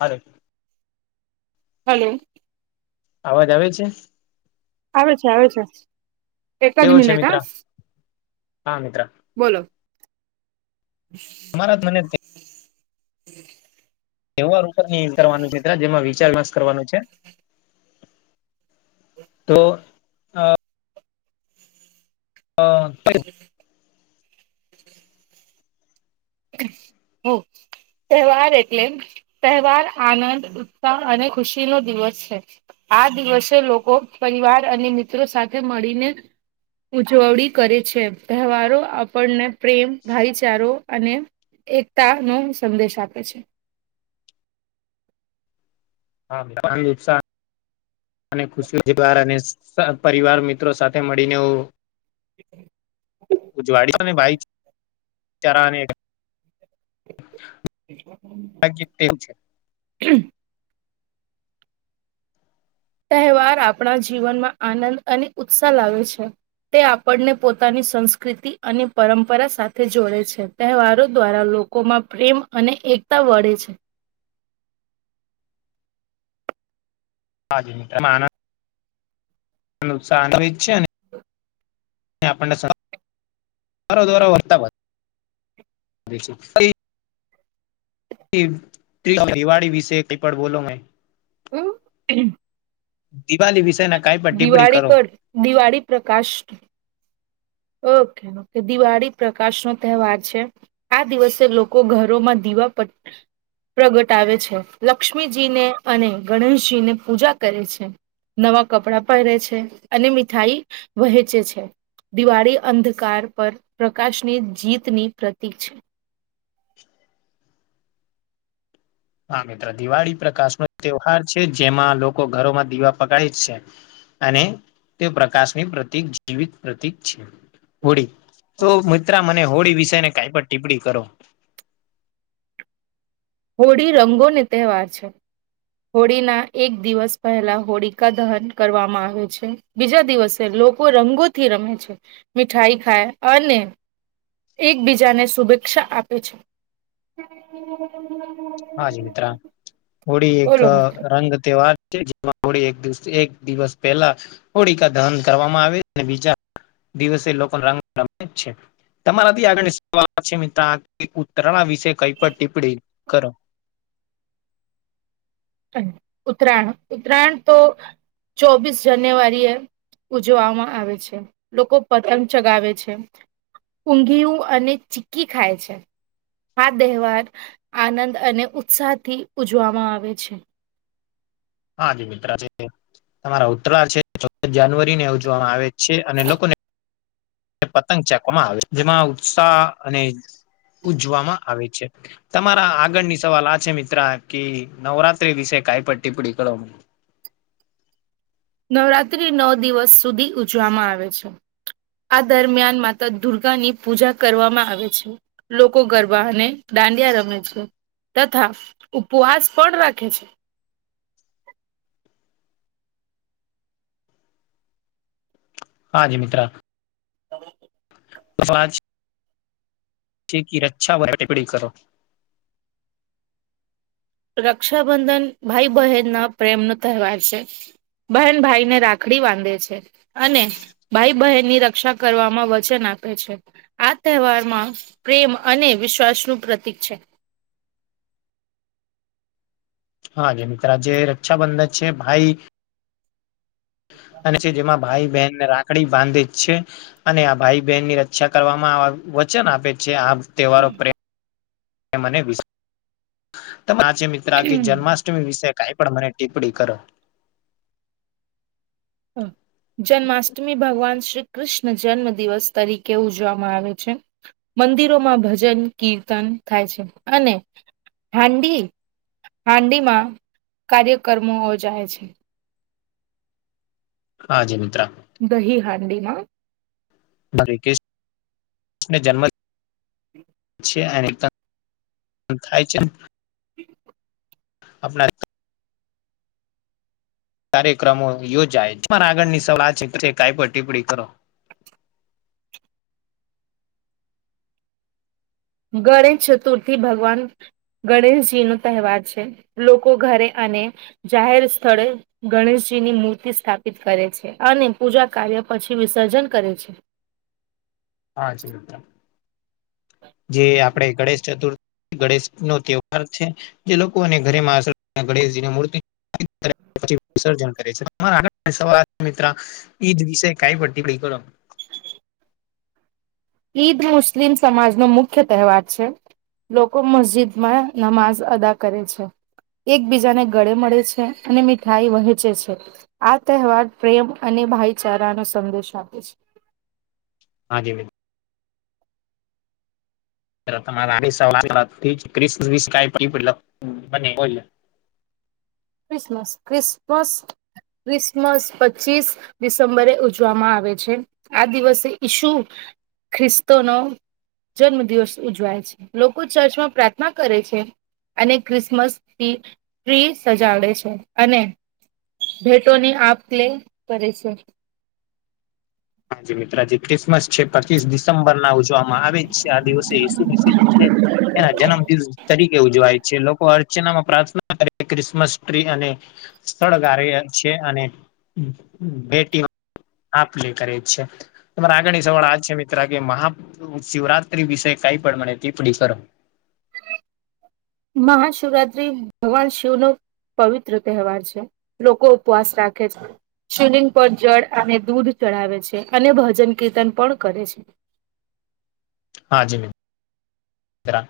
Hello. Hello. અવાજ આવે છે. આવે છે આવે છે એક જ કેવો છે મિનિટ મિત્ર હ. હા મિત્ર બોલો. અમારા ત્રળ થી. એવા રૂપ ની કરવાનું છે મિત્ર જેમાં વિચાર માસ કરવાનું છે. તો. હ [inaudible] હ [unintelligible] હ તહેવાર એટલે. તહેવાર આનંદ ઉત્સાહ અને ખુશી નો દિવસ છે. આ દિવસે લોકો પરિવાર અને મિત્રો સાથે મળીને. ઉજવણી કરે છે તહેવારો આપણને પ્રેમ ભાઈચારો અને એકતા નો સંદેશ આપે છે. હાુસાા [inaudible] ન અને ખુશી બાર અને ઉત્સાહ પરિવાર મિત્રો સાથે મળીને એવું. ઉજવાળને ભાઈ ચરાને. એ [unintelligible] હ જી તેમ છે. તહેવાર આપણા જીવનમાં આનંદ અને ઉત્સાહ લાવે છે. તે આપણને પોતાની સંસ્કૃતિ અને પરંપરા સાથે જોડે છે. તહેવારો દ્વારા લોકોમાં પ્રેમ અને એકતા વળે છે. હા [inaudible] આનુ સાન્ડવીચ છે ને. આપણને [inaudible] સરો દરો વર્તાવ દ [inaudible] દિવાળી વિશે કઈ પણ બોલો મેં. હું. દિવાળી વિષે ના કાઈ પણ ટીપ્પણી દિવાળી કરો. પર દિવાળી પ્રકાશ. ઓકે ઓકે દિવાળી પ્રકાશ નો તહેવાર છે. આ દિવસે લોકો ઘરોમાં દીવા પ. પ્રગટાવે છે લક્ષ્મીજીને અને ગણેશજી ને પૂજા કરે છે. નવા કપડાં પહેરે છે અને મીઠાઈ વહેંચે છે. દિવાળી અંધકાર પર પ્રકાશની જીતની પ્રતિક છે. [unintelligible] હા મિત્ર દિવાળી પ્રકાશ નો તહેવાર છે જેમાં લોકો ઘરોમાં દીવા પકડાય જ છે. અને તે પ્રકાશની પ્રતિક જીવિત પ્રતિક છે હોડી. તો મિત્ર મને હોળી વિષયને કાઈ પણ ટીપ્પણી કરો. હોળી રંગોને તહેવાર છે. [inaudible] હોળીના એક દિવસ પહેલા હોળિકા દહન કરવામાં આવે છે બીજા દિવસે લોકો રંગો. થી રમે છે મીઠાઈ ખાય અને એક બીજાને શુભેચ્છા આપે છે. હા જ મિત્રા હોળી એક બોલો મિત્ર રંગ તહેવાર જે હો એક દિવસ પહેલા હોળકા દહન કરવામાં આવે અને બીજા દિવસે લોકો રંગ [unintelligible] છે તમારાથી આગળ સવાલ છે મિત્ર ઉત્તરાણ વિશે કઈ પણ ટિપ્પણી કરો. ઉત્તરાયણ ઉત્તરાયણ તો ચોબીસ જાન્યુવારી હૈ. ઉજવવામાં આવે છે લોકો પતંગ ચગાવે છે. ઊંઘિયું અને ચીકી ખાય છે. આ તહેવાર આનંદ અને ઉત્સાહ થી ઉજવામાં આવે છે. હા જ મિત્ર છે તમારા ઉત્તરાય છે ચૌદ જાનુઆરી ને ઉજવામાં આવે છે અને લોકોને પતંગ ચેકવામાં આવે છે જેમાં ઉત્સાહ અને ઉજવામાં આવે છે તમારા આગળની સવાલ આ છે મિત્રા કે નવરાત્રી વિશે કઈ પણ ટીપ્પણી કરો નવરાત્રી નવ દિવસ સુધી ઉજવામાં આવે છે આ દરમિયાન માતા દુર્ગાની પૂજા કરવામાં આવે છે લોકો ગરબા અને દાંડિયા રમે છે તથા ઉપવાસ પણ રાખે છે હા જી મિત્ર [inaudible] [unintelligible] થીકી રછા [unintelligible] ટીપડી કરો રક્ષાબંધન ભાઈ બહેન ના પ્રેમનો તહેવાર છે બહેન ભાઈ ને રાખડી બાંધે છે અને ભાઈ બહેનની રક્ષા કરવામાં વચન આપે છે આ તહેવારમાં પ્રેમ અને વિશ્વાસ નું પ્રતીક છે હાજે મિત્ર જે રક્ષાબંધન છે ભાઈ અને જેમાં ભાઈ બહેનને રા ખડી બાંધે છે અને આ ભાઈ બહેન ની રક્ષા કરવામાં વચન આપે છે આ તહેવારો પ્રેમ અને વિસ આ કે મિત્રાત્કે જન્મા [inaudible] વિશે કઈ પણ મને ટિપડી કરો હા જન્માષ્ટમી ભગવાન શ્રી કૃષ્ણ જન્મ દિવસ તરીકે ઉજવામાં આવે છે મંદિરોમાં ભજન કીર્તન થાય છે અને હાંડી હાંડીમાં કાર્યક્રમો ઓજાય છે હા જી મિત્રા દહી હાંડી માં [unintelligible] ને જન્મ છે અને તા થાય છે હ આપણા કાર્યક્રમો યોજાય પણ આગળની સવાલ છે કઈ પણ ટિપ્પણી કરો ગણેશ ચતુર્થી ભગવાન ગણેશજી નું તહેવાર છે લોકો ઘરે અને જાહેર સ્થળે ગણેશજીની મૂર્તિ સ્થાપિત કરે છે અને પૂજા કાર્ય પછી વિસર્જન કરે છે હા જી મિત્ર જે આપડે ગણેશ ચતુર ગણેશ નો તહેવાર છે જે લોકો અને ઘરેમાં આશ ગણેશજીની મૂર્તિ [unintelligible] વિસર્જન કરે છે હા [unintelligible] મિત્રા ઈદ વિશે કાઈ પણ ટીપણી કરો ઈદ મુસ્લિમ સમાજ નુ મુખ્ય તહેવાર છે. લોકો મસ્જિદમાં નમાજ અદા કરે છે. એકબીજાને ગળે મળે છે અને મીઠાઈ વહેંચે છે. આ તહેવાર પ્રેમ અને ભાઈચારાનો સંદેશ આપે છે. હા જી મી [unintelligible] ક્રિસમસ ક્રિસમસ ક્રિસમસ પચીસ ડિસેમ્બરે ઉજવામાં આવે છે આ દિવસે ઈસુ ખ્રિસ્તો નો જન્મ દિવસ ઉજવાય છે લોકો ચર્ચમાં પ્રાર્થના કરે છે અને ક્રિસમસ ટ્રી ટ્રીસ સજાડે છે અને ભેટોની આપલે કરે છે. હાજી મિત્રાજી ક્રિસમસ છે પચીસ ડિસેમ્બર ના ઉજવામાં આવે છે આ દિવસે ઈસુ ક્રિસ છે એના જન્મ દિવસ તરીકે ઉજવાય છે લોકો આ પ્રાર્થના કરી ક્રિસમસ ટ્રી અને સ્થળ ગારયા છે અને બે ટીમ આપ લે કરે છે તમારા આગળની સવાર આજ છે મિત્ર કે મહા શિવરાત્રી વિષય કઈ પણ મને તે પડી કર મહાશિવરાત્રી ભગવાન શિવ નુ પવિત્ર તહેવાર છે લોકો ઉપવાસ રાખે છે. શિવલિંગ પર જળ અને દૂધ ચડાવે છે અને ભજન કીર્તન પણ કરે છે હાજી મેમ રા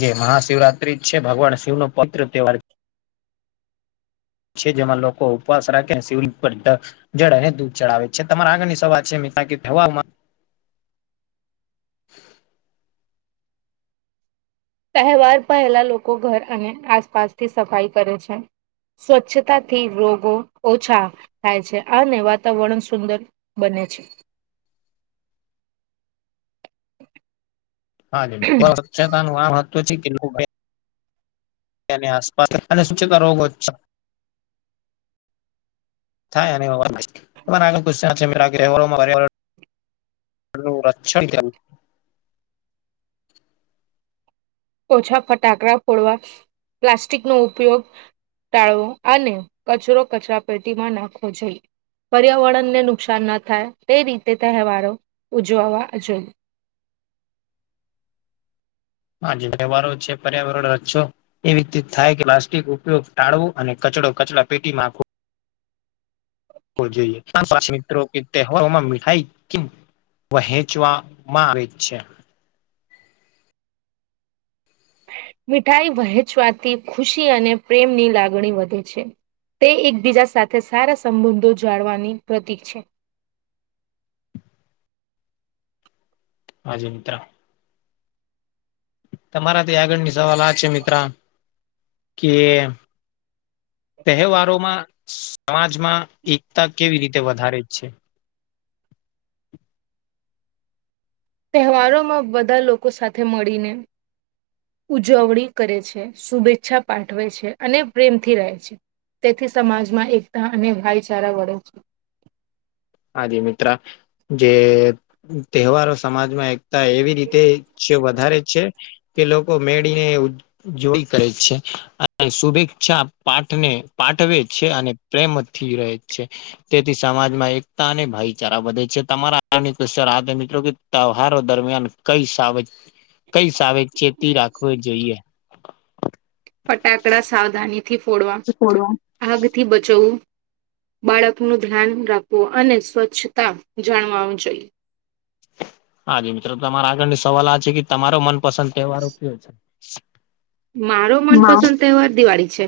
જે મહાશિવરાત્રી છે ભગવાન શિવ નો પવિત્ર તહેવાર છે જેમાં લોકો ઉપવાસ રાખે શિવલિંગ પર જડને દૂધ ચડાવે છે તમારા આગળની સ વાત છે મીતા તહેવારોમાં તહેવાર પહેલા લોકો ઘર અને આસપાસથી સફાઈ કરે છે સ્વચ્છતાથી રોગો ઓછા થાય છે અને વાતાવરણ સુંદર બને છે. હા [inaudible] સેતા નું આ મહત્વ છે કે આસપાસ અને સ્વચ્છતા રોગો થાય અને તમારે આગળ પૈસા [unintelligible] રક્ષણ કરવું ઓછા ફટાકડા ફોડવા પ્લાસ્ટિક નો ઉપયોગ ટાળવો અને કચરો કચરા પેટીમાં નાખવો જોઈએ પર્યાવરણને નુકસાન ના થાય તે રીતે તહેવારો ઉજવવા જોઈએ. હજી વ્યવહારો છે પર્યાવરણ અચો એવી રીતે થાય કે પ્લાસ્ટિક ઉપયોગ ટાળવો અને કચડો કચરા પેટીમાં નાખવો. નાખવો જોઈએ પાચ મિત્રો કે તહેવારોમાં મીઠાઈ કે વહેંચવામાં આવે છે. મીઠાઈ વહેંચવાથી ખુશી અને પ્રેમની લાગણી વધે છે. તે એકબીજા સાથે સારા સંબંધો જાળવાની પ્રતિક છે. હાજી મિત્ર તમારાથી આગળની સવાલ આ છે મિત્ર કે તહેવારોમાં સમાજમાં એકતા કેવી રીતે વધારે જ છે. તહેવારો માં બધા લોકો સાથે મળીને ઉજવણી કરે છે શુભેચ્છા પાઠવે છે અને પ્રેમથી રહે છે. તેથી સમાજમાં એકતા અને ભાઈચારા વળે છે હાજી મિત્ર જે તહેવારો સમાજમાં એક એવી રીતે વધારે છે કે લોકો મેળીને જોઈ કરે છે અને શુભેચ્છા પાઠને પાઠવે છે અને પ્રેમથી રહે છે તેથી સમાજમાં એક અને ભાઈચારા વધે છે તમારા આ કવચ મિત્રો કે તહેવારો દરમિયાન કઈ સા કઈ સા આવે ચેતી રાખવી જોઈએ. ફટાકડા સાવધાનીથી ફોડવા આગથી બચવવું બાળક નું ધ્યાન રાખવું અને સ્વચ્છતા જાણવાવુ જોઈએ. હાજી મિત્રો તમારા આગળની સવાલ આ છે કે તમારો મનપસંદ તહેવારો કયો છે [inaudible] મારો હા મનપસંદ તહેવાર દિવાળી છે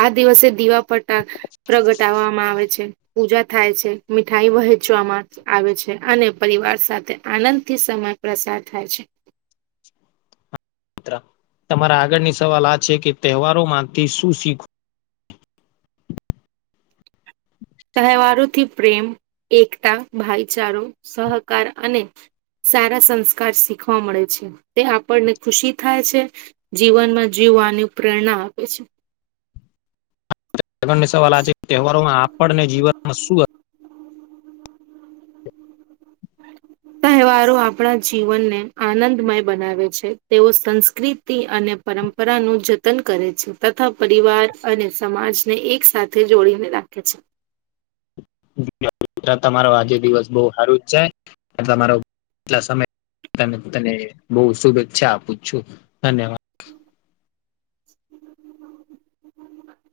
આ દિવસે દિવા ફટા પ્રગટાવવામાં આવે છે પૂજા થાય છે મીઠાઈ વહેંચવામાં આવે છે અને પરિવાર સાથે આનંદ થી સમય પસાર થાય છે. તમારા આગળની સવાલ આ છે કે તહેવારો માં તે શું શીખું. તહેવારોથી પ્રેમ એકતા ભાઈચારો સહકાર અને સારા સંસ્કાર શીખવા મળે છે તે આપણને ખુશી થાય છે. જીવનમાં જીવવાની પ્રેરણા આપે છે. જગન ને સવાલ આ છે કે તહેવારોમાં આપણને જીવનમાં શું [inaudible] તહેવારો આપણા જીવનને આનંદમય બનાવે છે તેઓ સંસ્કૃતિ અને પરંપરા નું જતન કરે છે તથા પરિવાર અને સમાજને એક સાથે જોડીને રાખે છે. તમારો આજે દિવસ બહ સારું જ છે તમારો સમય ત તને બહુ શુભેચ્છા આપું છું ધન્યવાદ. હ [inaudible]